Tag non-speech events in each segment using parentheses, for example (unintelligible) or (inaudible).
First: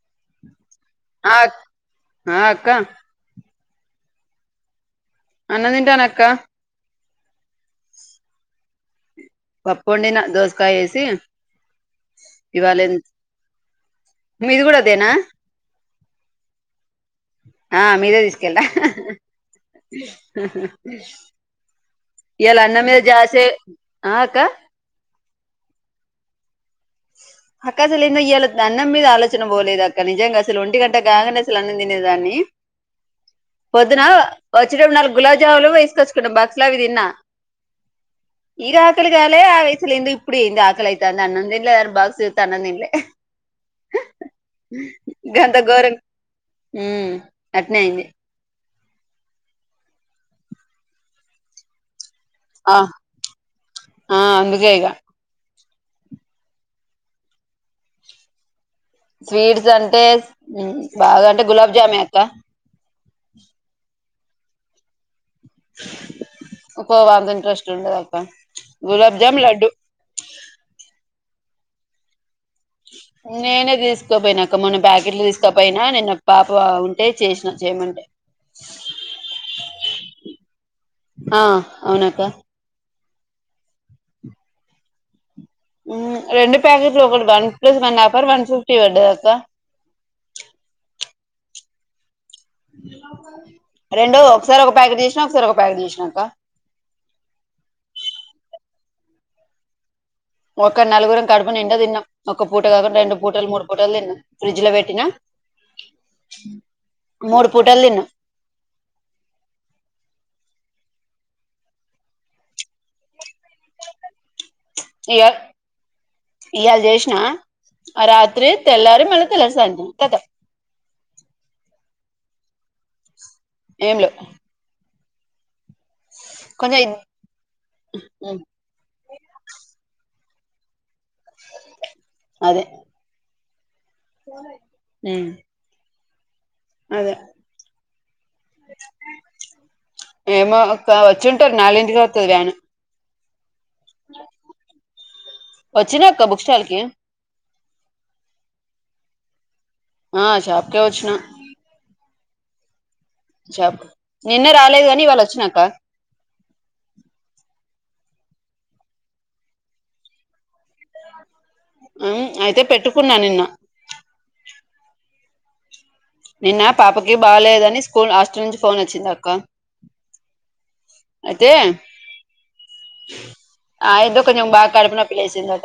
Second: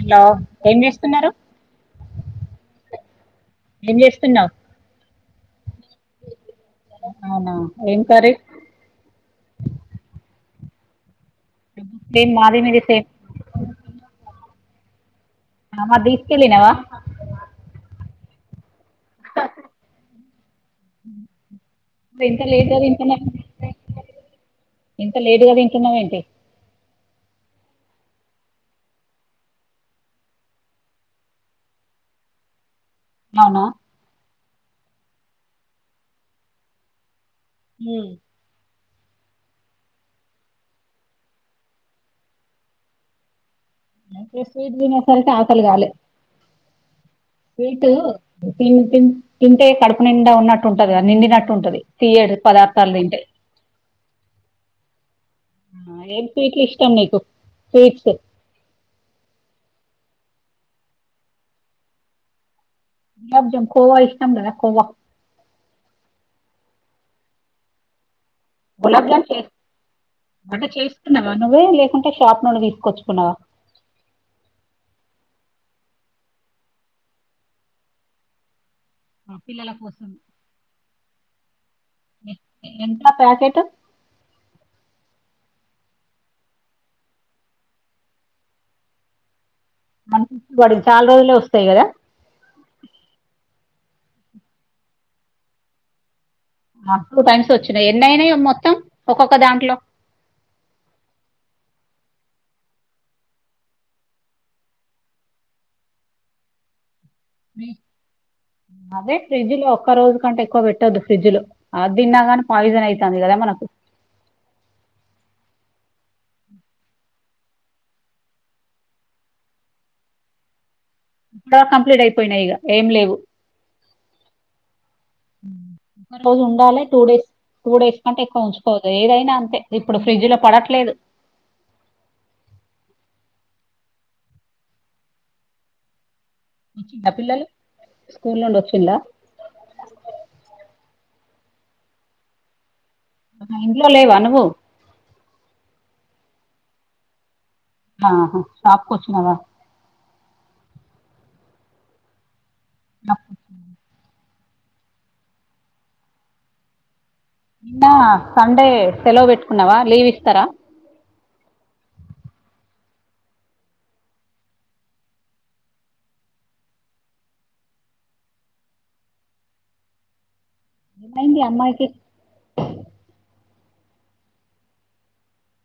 Hello ఏం చేస్తున్నారు ఆ ఆ అక్క ఏం చేస్తున్నావ్ అన్నం దింటానక్క అవునా ఏం కర్రీ పప్పొండినా దోసకాయేసి సేమ్ మాది మీది ఇవాళెన్ సేమ్ మీది కూడా అదేనా ఆ మరి తీసుకెళ్ళినవా ఆ మీదే తీసుకెలా ఇంత ఇయాళ లేట్గా అన్న మీద తింటున్నావ్ జాసే ఆ అక్క ఇంత లేటుగా తింటున్నావేంటి (inaudible) అక్క అసలు ఏందో ఇయాళ అన్నం మీద ఆలోచన పోలేదు అక్క నిజంగా అసలు ఒంటి గంట కాంగానే అసలు అన్నం తినేదాన్ని (inaudible) అవునా పొద్దున వచ్చేటప్పుడు నాలుగు గులాబ్ జాములు వేసుకొచ్చుకున్నా బాక్స్లో అవి తిన్నా ఊ ఈర ఆకలిగాలే ఆ వైసులిందు ఇప్పుడుంది ఆకలైతాంది అన్నం దిన్ లారు బాక్స్ తెత్తే అన్నం తినలే అయితే స్వీట్ తినేసరికి గంత ఘోరం ఊ స్వీటు (unintelligible) తింటే కడుపు నిండా ఉన్నట్టు ఉంటది నిండినట్టు ఉంటది తియ్యడు ఆ పదార్థాలు దింటే ఆ అందుకే ఇగ ఏం స్వీట్లు ఇష్టం నీకు స్వీట్స్ స్వీట్స్ అంటే బాగా అంటే గులాబ్ జామే అక్క గులాబ్ జామ్ కోవా ఇష్టం లేద కోవా కోవా అంతింట్రెస్ట్ ఉండదక్క గులాబ్ జామ్ చేస్ అంటే చేస్తున్నావా నువ్వు లేకుంటే షాప్ నుండి తీసుకొచ్చుకున్నావా నేనే జిస్ కోబొయినాక్క మొన్న బ్యాకెట్లు తీసుకపోయినా నిన్న పాప ఉంటే చేసిన చేయమంటే ఆ పిల్లల కోసం ఆ అవునక్క ఎంత ప్యాకెట్ రెండు ప్యాకెట్లు ఒకటి one plus one offer one fifty పడ్డదక్క చాల రోజులే వస్తాయి గదా రెండో ఒకసారి ఒక ప్యాకెట్ చేసినా ఒకసారి ఒక ప్యాకెట్ చేసినాక టూ టైమ్స్ వచ్చినయి ఎన్నైనై మొత్తం ఒక్కొక్క దాంట్లో ఒక నలుగురం కడుపు నిండా తిన్నాం ఒక పూట కాకుండా రెండు పూటలు మూడు పూటలు తిన్నా ఫ్రిడ్జ్ లో పెట్టినా మూడు ఫ్రిజ్ పూటలు తిన్నం అదే ఫ్రిడ్జ్ లో ఒక్క రోజు కంటే ఎక్కువ పెట్టొద్దు ఫ్రిడ్జ్ లో అదిన్నగాని పాయిజన్ అయితాంది గదా మనకు ఇగ ఇయాళ జేషినా ఆ రాత్రి తెల్లారి మళ్ళీ తెలారి సాయత్రం కథం కంప్లీట్ అయిపోయినాయిగ ఏం లేవు ఏం లేవ్ రోజు కొంచెం ఉండాలె టూ డేస్ టూ డేస్ కంటే ఉమ్ ఎక్కువ ఉంచు పోదు ఏదైనా అంతే ఇప్పుడు ఫ్రిడ్జ్ లో పడట్లేదు అదే మ్మ్ వచ్చిండా పిల్లలు స్కూల్ నుండి వచ్చిళ ఏమో అక్క వచ్చుంటారు నాలుంటికే వత్తది వ్యాను ఇంట్లో లేవా నువ్వు వచ్చినా అక్క బుక్ స్టాల్ కి ఆహా షాప్ కొచ్చున్నవా ఆ షాప్ కే వచ్చిన నా నిన్న రాలేదు గాని ఇవాళ వచ్చినాక నిన్న సండే సెలవు పెట్టుకున్నావా లీవ్ ఇస్తరా అయితే పెట్టుకున్నా నిన్న నిన్న పాపకి బాలేదని స్కూల్ హాస్టల్ నుంచి ఫోన్ వచ్చిందక్క ఏమైంది అయితే అమ్మాయికి ఆ ఎదో కొంచం బా కడపు నొప్పి లేేసిందాట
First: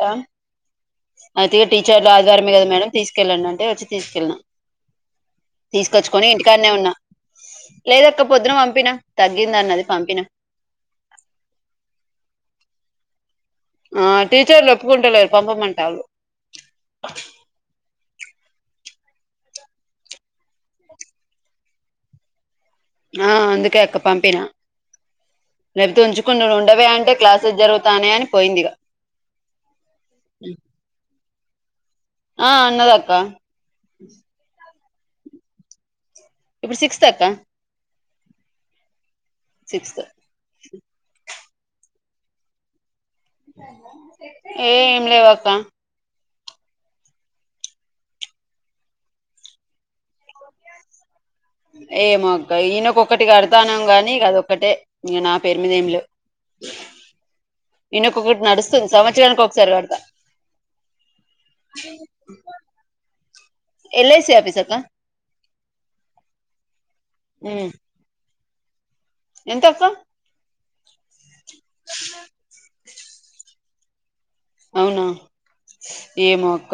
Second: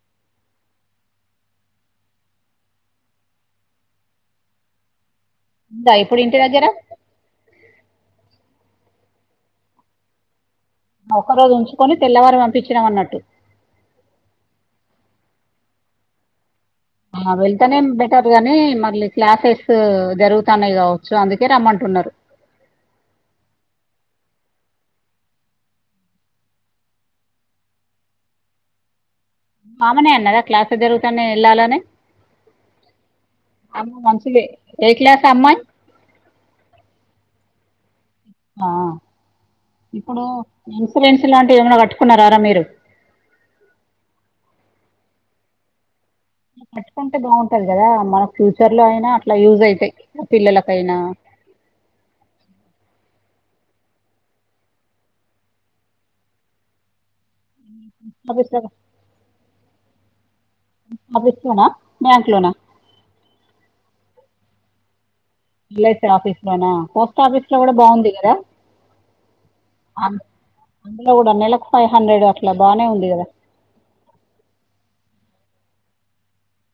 అయితే ఇగ టీచర్లాగార్మే గద మేడం తీసుకెళ్ళండంటే వచ్చి తీసుకెళ్నా ఉందా ఇప్పుడు తీసుకొచ్చుకోని ఇంటి దగ్గర ఇంటికానే ఉన్నా తగ్గిందన్నది పంపిన ఒక్క రోజు ఉంచుకొని తెల్లవారి పంపించినమన్నట్టు ఆ టీచర్లు ఒప్పుకుంటలేరు పంపమంటాళ్ళు (unintelligible) ఇనే బెటర్ గాని మళ్ళీ క్లాసెస్ జరుగుతాన్నాయి కావచ్చు అందుకే రమ్మంటున్నారు. ఆ అందుకే అక్క పంపిన లేకపోతే ఉంచుకుని ఉండవే అంటే క్లాసెస్ జరుగుతానయి. అని పోయింది ఇగా ఆమనే అన్నదా క్లాసేస్ జరుగుతన్నయా వెళ్ళాలని ఆ అన్నదక్క అమ్మ మంచులే ఏ క్లాస్ ఆ అమ్మాయ్ ఇప్పుడు సిక్స్త్ అక్క ఆ సిక్స్త్ ఇప్పుడు ఇన్సూరెన్స్ లాంటివి ఏమనా కట్టుకున్నారా రారా మీరు ఏ ఏం లేవాక్క కట్టుకుంటే బాగుంటది. కదా మన ఫ్యూచర్ లో అయినా అట్లా యూజ్ అయితాయి పిల్లలకైనా ఏమో ఆక్క ఈయనొక్కటి కడతాన్నాం కాని అదొక్కటే ఇంక నా పేరు మిదేం లేవ్ ఇయనొక్కొక్కటి ఆఫీస్లో నడుస్తుంది. సంవత్సరానికోక్కసారి కడుత ఆఫీసులోనా బ్యాంక్లోనా ఎల్ ఐ సి ఆఫీస్ ఆక్కా ఎల్ ఐ సి ఆఫీస్ లోనా పోస్ట్ ఆఫీస్ లో కూడా బాగుంది కదా ఎంత అందులో కూడా నెలకు ఫైవ్ హండ్రెడ్ అట్లా బానే ఉంది కదా అవునా ఏమో అక్క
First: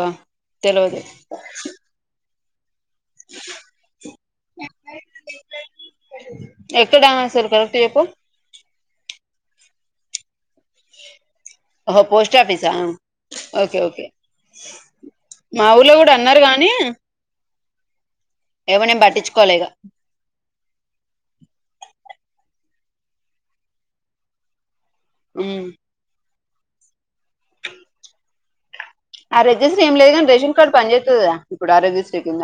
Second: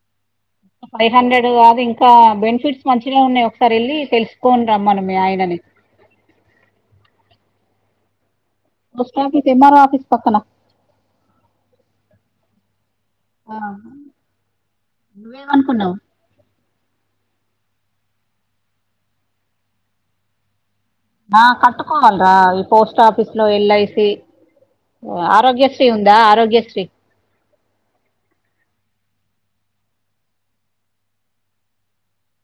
తెలవదు ఫైవ్ హండ్రెడ్ కాదు ఇంక బెనిఫిట్స్ మంచిగానే ఉన్నయి ఒకసారి వెళ్ళి తెలుసుకోని రమ్మను మీ ఆయనని ఎక్కడ అసలు కరెక్ట్ చెప్పు పోస్ట్ ఆఫీస్ ఏం ఆర్ ఓ ఆఫిస్ పక్కనా పోస్ట్ ఆఫిస ఓకే ఓకే నువ్వు ఏం అను వులో కూడా అన్నరు గాని ఏమో నేను పట్టించుకోలే ఇగా ఆ కట్టుకోవాలరా ఈ పోస్ట్ ఆఫీస్లు ఎల్ ఐ సి ఓ ఉమ్ ఆరోగ్యశ్రీ ఉందా ఆరోగ్యశ్రీ ఆ రిజిస్టర్ ఏం లేదు ని రేషన్ కార్డు పని చేస్తది. గా ఇప్పుడు ఆ రిజిస్టర్ కింద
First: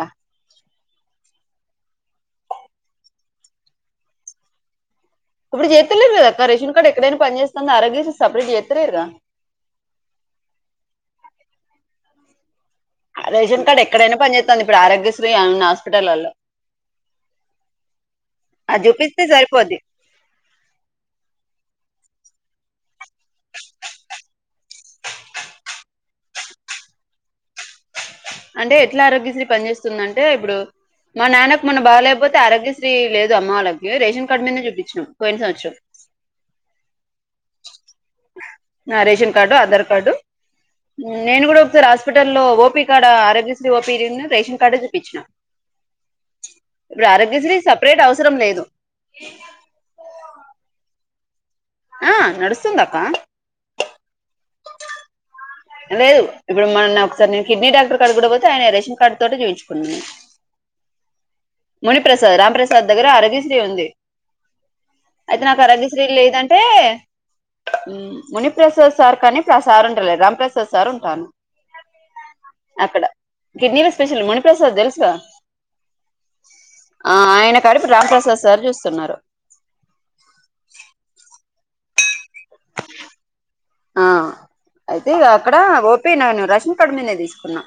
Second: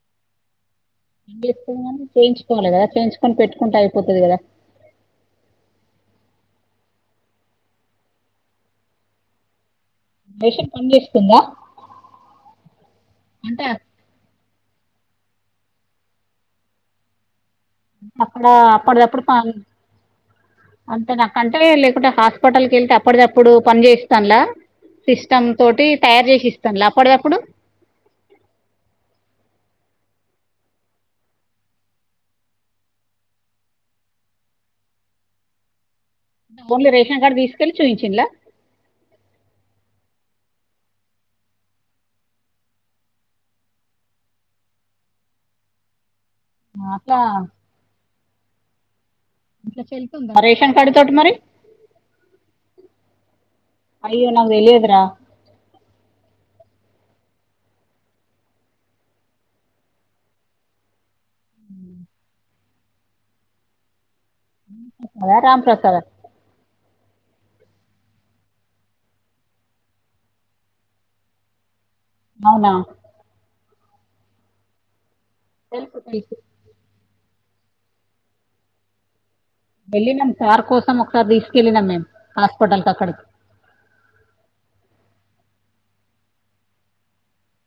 కానీ ఇప్పుడు చేయించుకోవాలి కదా చేయించుకని పెట్టుకుంటె అయిపోతది కదా అప్పుడు చెత్తలేరు కదా అ రేషన్ కార్డు ఎక్కడైనా పనీ చేస్తుంది ఆరోగ్య శ్రీ సెపరేట్ చేస్తలేరుగా రేషన్ పనిచేస్తుందా రేషన్ అంటే కార్డు ఎక్కడైనా పని చేస్తుంది ఇప్పుడు ఆరోగ్యశ్రీ ఉన్న హాస్పిటల్లో అప్పుడ అప్పుడుది అప్పుడు పాల్ అంతే నాకంటే లేకుంటే హాస్పిటల్కి ఎళ్తే అప్పటికప్పుడు పని చేస్తాలా సిస్టమ్ తోటి తయారు చేసి ఇస్తాను రా అప్పటిదప్పుడు అంటే ఎట్లా ఆరోగ్యశ్రీ పనిచేస్తుందంటే ఇప్పుడు మా నాన్నకు మొన్న బాగాలేకపోతే ఆరోగ్యశ్రీ లేదు అమ్మ వాళ్ళకి రేషన్ కార్డ్ మీదనే చూపించినాం పోయిన సంవత్సరం (inaudible) ఓన్లీ రేషన్ కార్డు తీసుకెళ్లి చూయించి ల రేషన్ కార్డు ఆధార్ కార్డు నేను కూడా ఒకసారి హాస్పిటల్లో లో OP Aarogyasri O P D ఉన్ను రేషన్ కార్డు చూపించిన ఇప్పుడు అట్లా ఆరోగ్యశ్రీ స రేట్ అవసరం లేదు ఇట్ల చెల్తుంద రేషన్ కార్డు తోటి మరి ఆ నడుస్తుంది అక్క అయ్యో నాక్ తెలియదురా లేదు ఇప్పుడు మన్న ఒకసారి నేన్ కిడ్నీ డాక్టర్ కడ కూడా పోతే ఆయన రేషన్ కార్డు తోటి చూపించుకున్నాను మునిప్రసాద్ రాంప్రసాద్ దగ్గర ఆరోగ్యశ్రీ ఉంది కదా అయితే నాకు రాంప్రసాద్ ఆరోగ్యశ్రీ లేదంటే మునిప్రసాద్ సార్ కానీ ప్రసార్ ఉండలేద్ రామప్రసాద్ సార్ ఉంటాను అవునా అక్కడ కిడ్నీల స్పెషల్ మునిప్రసాద్ తెలుసుగా తెల్సు మీకు ఆ ఆయన కాడ ఇప్పుడు రామ్ ప్రసాద్ సార్ చూస్తున్నారు వెళ్ళి నమ్ సార్ కోసం ఒక్ సార్ తీసుకెలి నమ్ మేమ్ హాస్పటల్ కక్కడకి ఆ అయితే ఇగ అక్కడ ఓపి నను రేషన్ కార్డ్ మీద్ నే తీసుకున్నా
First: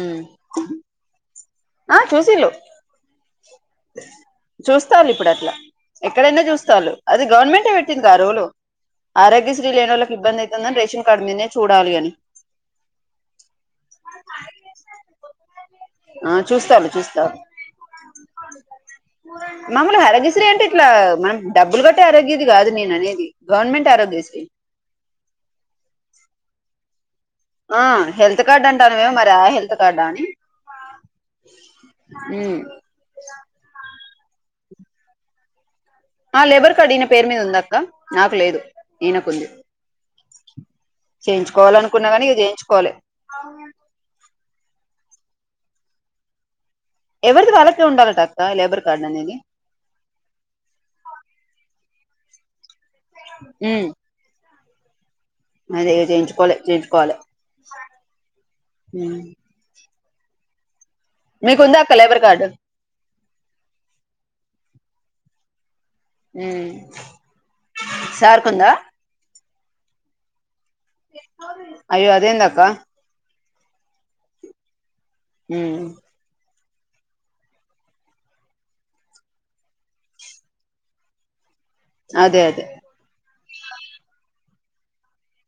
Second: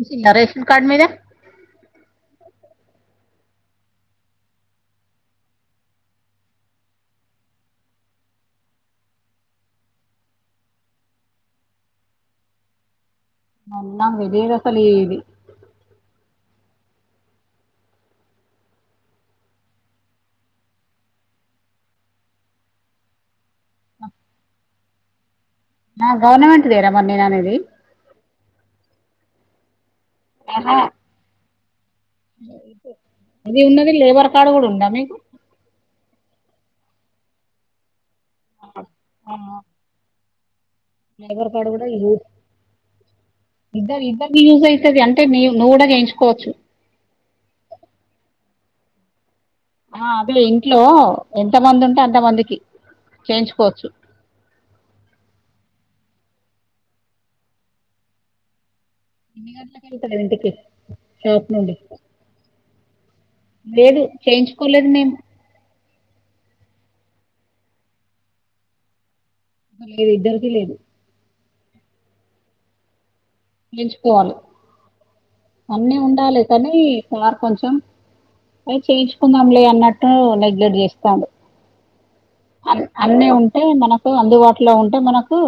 ఉమ్ ఇచ్చిండా రేషన్ కార్డ్ మీద ఆ చూసిల్లు చూస్తాలుప్ డట్లా ఎక్కడైనా చూస్తల్లు అది గవర్నమెంటే పెట్టిందా రోలు ఆరోగ్యశ్రీ లేనోల్లకి ఇబ్బందైతుందని రేషన్ కార్డ్ మీద్ నే చూడాలిఅని అవ్నా (unintelligible) అసలు ఇది ఆ చూస్తాను చూస్తా మముల్ గా ఆరోగ్యశ్ర అంటే ఇట్లా మనం డబ్బులు కట్టే ఆరోగ్యశ్రీ కాదు నేననేది గవర్నమెంట్ ఆరోగ్యశ్రీ నా గవర్నమెంట్ దేరామ్ మొన్ నేననేది ఆ హెల్త్ కార్డ్ అంటానువే మరి ఆ హెల్త్ కార్డు ఆ అని ఎహా (inaudible) ఉమ్ అది ఉన్నది లేబర్ కార్డు కూడా ఉందా మీకు ఆ లేబర్ కార్డ్ ఈయన పేరు మీద ఉందక్క నాకు లేదు ఈయనకుంది లేబర్ కార్డు కూడా చేయించుకోవాలనుకున్నా యూత్ కానీ ఇగ చేయించుకోలే ఇద్దరు ఇద్దరిని యూజ్ అయితది అంటే నీ నువ్ కూడా చేయించుకోవచ్చు ఎవరిది వాళ్ళకే ఉండాలట అక్క లేబర్ కార్డ్ అనేది ఆ అదే ఇంట్లో ఎంతమందుంటే అంత మందికి ఉమ్ చేయించుకోవచ్చు అదే ఇగ చేయించుకోవాలే చేయించుకోవాలే వస్తది ఇంటికి షాప్ నుండి మీకుందా అక్క లేబర్ కార్డు లేదు చేయించుకోలేదు మేమ్ హు సార్కుందా లేద్ ఇద్దరికీ లేదు అయ్యో అదేందక్క ఎంచుకోవాలి ఉమ్ అన్నీ ఉండాలె కానీ సార్ కొంచెం అదె చేయించుకుందాం లే అన్నట్టు నెగ్లెక్ట్ చేస్టాండు అదే అదే అన్ అన్నీ ఉంటే మనకు అందుబాటులో ఉంటే మనకు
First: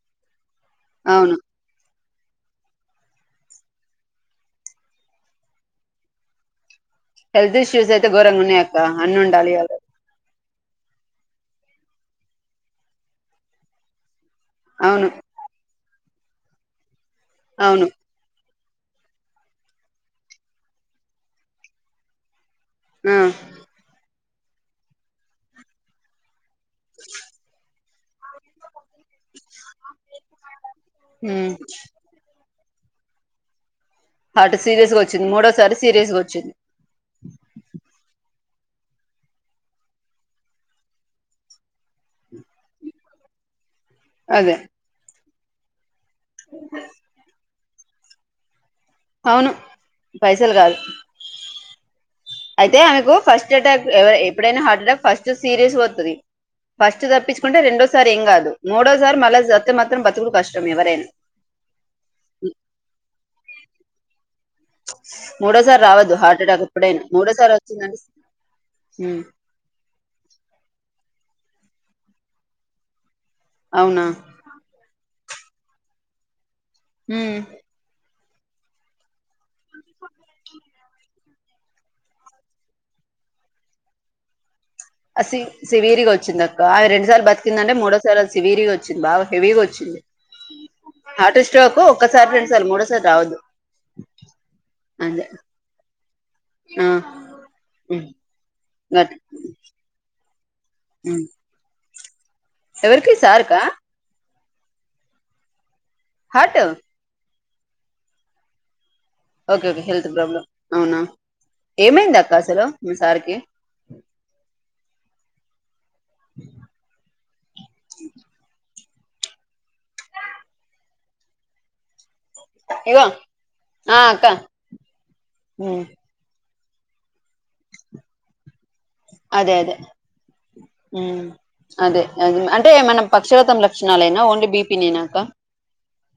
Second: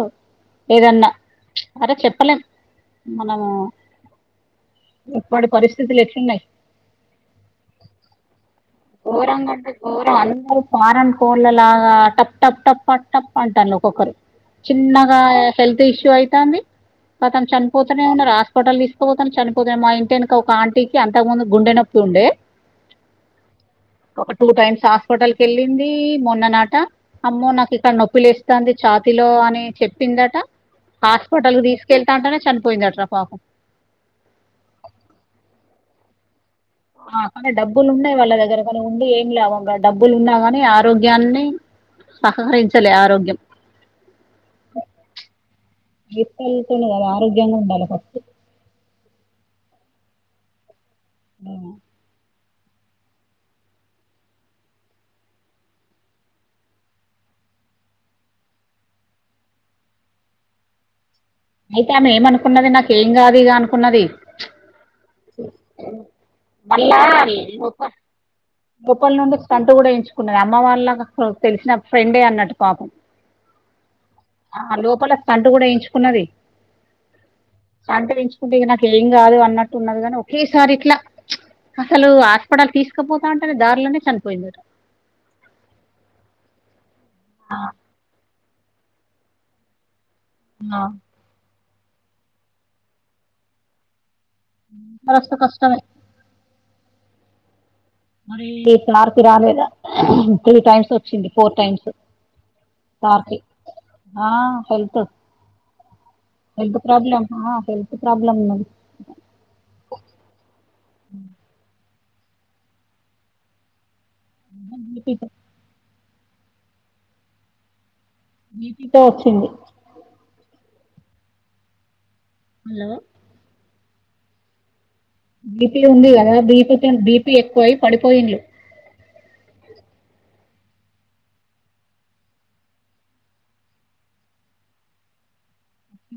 లేదన్నా అవును అరే చెప్పలేం మనము ఇప్పటి పరిస్థితులు ఎట్లున్నాయి హెల్త్ ఇషూస్స్ అయితే గోరంగున్నాయ్ అక్ గోరంగన్టే గోర అందరూ ఫారన్ కోళ్ళలాగా టప్ టప్ టప్ టప టప అంటాన్ లు ఒక్కొక్కరు అవును చిన్నగా హెల్త్ ఇష్యూ అయితాంది కతం అవును చనిపోతూనే ఉన్నారు ఆస్ స్పటల్ తీస్ కపోతని చనిపోతే మా ఇంటి వెనుక ఒక ఆంటీకి అంతకు ముందు గుండె నొప్పి ఉండే అ ఒక టూ టైమ్స్ హాస్పిటల్ కేళ్ళింది మొన్న నా ట అమ్మో నాకు ఇక్కడ నొప్పి లేస్తుంది ఛాతిలో అని చెప్పిందట ఉమ్ హాస్పిటల్ కు తీసుకెల్తంటేనే చనిపోయిందట్రా పాపం హార్ట్ సీరియస్ గా వచ్చింది మూడోసారి సీరియస్ గా వచ్చింది ఆ కానీ డబ్బులు ఉన్నాయి వాళ్ళ దగ్గర కాని ఉండి ఏం లేవు డబ్బులు ఉన్నా కాని ఆరోగ్యాన్ని సహకరించలేే ఆరోగ్యం అదే (unintelligible) కదా ఆరోగ్యంగా ఉండాలే పప్ అవును పైసలు కాదు అ అయితే ఆమెకు ఫస్ట్ అటాక్ ఎప్పుడైనా హార్ట్ అటాక్ ఫస్ట్ సీరియస్ వస్తది ఫస్ట్ తప్పిచుకుంటే రెండోసారి ఏం కాదు మూడోసారి మళ్ళా వత్తే మాత్రం బతుకుడు కష్టం ఎవరైనా అయితే ఆమె ఏమనుకున్నది నాకు ఏం కాదు ఇగ అనుకున్నది మూడోసారి రావద్దు హార్ట్ అటాక్ మళ్ళా ఎప్పుడైనా మూడోసారి ఉప్ప వచ్చిందంటే ఉప్పల్ ఉమ్ నుండి ఒచ్ టంటు కూడా ఏయించుకున్నది అమ్మ వాళ్ళ తెలిసిన ఫ్రెండే అన్నట్టు పాపం అవునా ఆ లోపల స్టంటు కూడా ఎయించుకున్నది మ్ స్టంటు ఏయించుకుంటే ఇగ నాకు ఏం కాదు అన్నట్టు ఉన్నది గానీ ఒకేసారి ఇట్లా అసలు హాస్పిటల్ తీసుకుపోతంటేనే దారిలోనే చనిపోయిందట అ సి సివియర్గా వచ్చిందక్కా అయి రెండు సార్లు బతికిందంటే మూడో సారి వస్ సివీరిగ వచ్చింది బాగా హెవీగా వచ్చింది ఆ హాట్ స్ట్రోకు ఒక్కసారి రెండుసార్లు మూడోసారి రావద్దు అంతే సరోస్తే కష్టమే ఆ ఉమ్ మరీ సార్ గట్ కి రాలేదా త్రీ టైమ్స్ ఉమ్ వచ్చింది ఫోర్ టైమ్స్ ఎవరికి సారు కా ఆ హెల్త్ హార్ట్ హెల్త్ ప్రాబ్లమ్ ఆ హెల్త్ ప్రాబ్లమ్ ఉన్నది ఓకే ఓకే హెల్త్ ప్రాబ్లం అవునా ఏమైంది అక్క అసలు మీ సార్ కి (inaudible) బీపీ తో వచ్చింది హలో ఆ అక్క బీపీ ఉంది కదా బీపి తోని బీపీ ఎక్కువై పడిపోయిండ్లు అదే అదే మ్ అదే అది అంటే మనం పక్షవాతం లక్షణాలేనా ఓన్లీ బీపీ నేనా అక్క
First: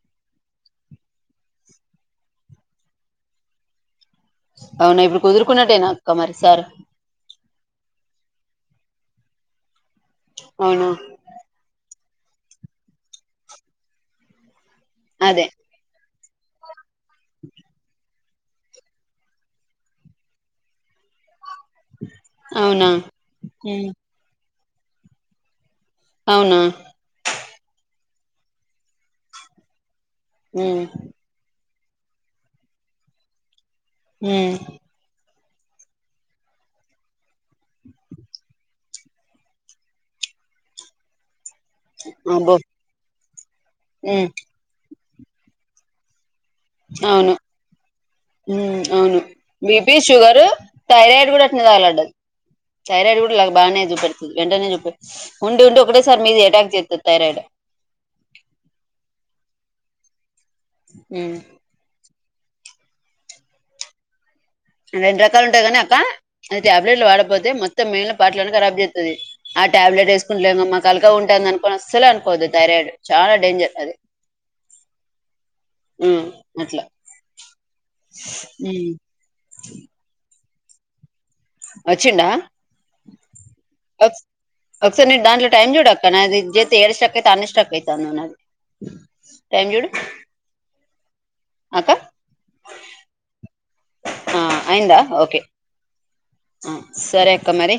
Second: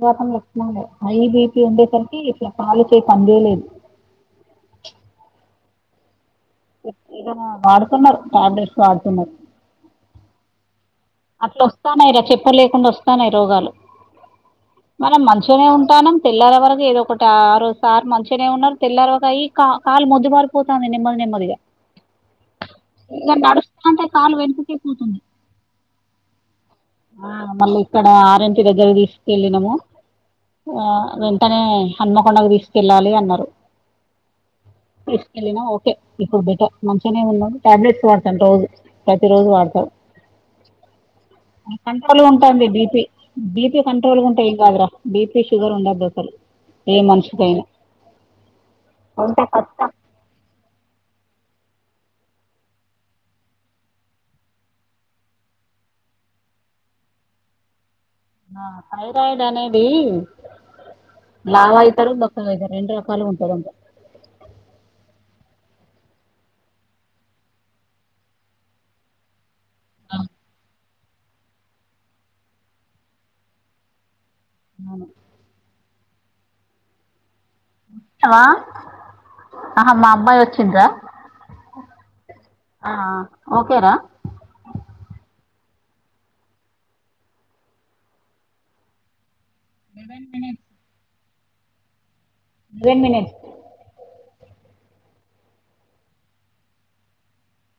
వాతం లక్షలానాలే హై బీపీ ఉండేసరికి ఇట్లా కాలు చేయి పని చేయలేదు అవునా ఇప్పుడు కుదురుకున్నట్టేనా అక్క మరి సార్ ఇగ వాడుతున్నారు టాబ్లెట్స్ వాడుతున్నారు అవునా అట్ల వస్తాన్నయ్ రా చెప్పలేకుండా వస్తానయ్ రోగాలు మనం అదే మంచిగనే ఉంటానం తెల్లారె వరకు ఏదో ఒకటి ఆరో సార్ మంచిగానే ఉన్నారు తెల్లార్వకై కా కాలు మొద్దు బారిపోతాంది నెమ్మది నెమ్మదిగా అవునా ఇంగ ఉమ్, నడుస్తటే కాలు వెనుకకే పోతుంది అవునా ఆ మళ్ళీ ఇక్కడ ఆర్ ఎం పి దగ్గర తీసుకెళ్ళినము ఆ ఉమ్, వెన్ కానీ హన్మకొండకు తీసుకెళ్ళాలి అన్నారు. ఊ తీసుకెళ్ళినా ఓకే ఇప్పుడు బెటర్ మంచిగనే ఉన్నాడు. టాబ్లెట్స్ వాడతాన్ రోజు. ప్రతిరోజు వాడతావ్ కంట్రోల్ గ అబ్బో ఉంటాంది బీపీ, బీపీ కంట్రోల్ గా ఉమ్, ఉంటే ఏం కాదురా బీపీ, షుగర్ ఉండద్దు అసలు. ఏ అవును మనిషికైనా మ్ అవును. ఉంటే కష్టం బిపి షుగరూ, థైరాయిడ్ గూడా అట్నే తగలడ్డది. థైరాయిడ్ గూడ లాగ బాగనే చూపెడుతది వెంటనే చూపె ఉండి ఉండి ఒకటేసారి మీది అటాక్ చేత్తది థైరాయిడ్. ఆ థైరాయిడ్ అనేదీ, మ్ లావు అయితరు, బక్కగ అయితారు రెండు రకాలుగ ఉంటదంట. రెండు రకాలు ఉంటాయి కాని అక్క, అది ట్యాబ్లెట్లు వాడకపోతే మొత్తం మిగిలిన పార్ట్లన్ని ఖరాబ్ చేత్తది. ఆ ట్యాబ్లెట్ వేసుకుంట్లేమా మాకు అలుకగా ఉంటాంది అనుకోని అస్సలు అనుకోవద్దు థైరాయిడ్. చాలా డేంజర్ అది. అవును మ్ అట్లా. ఆ ఉమ్ ఆహా మా అబ్బాయి వచ్చింద్రా వచ్చిండా? ఆ ఓకేరా ఒకసారి నీ దాంట్లో టైం చూడక్క. నాది ఇద్చెత్తే ఏడ స్ట్రక్ అయితే ఆన్నే స్ట్రక్ అయితానే ఉన్నది టైం చూడు. లెవెన్ మినిట్స్ అక్కా? రెన్ మినిట్స్ ఆ అయిందా ఓకె ఆ సరే అక్క మరి.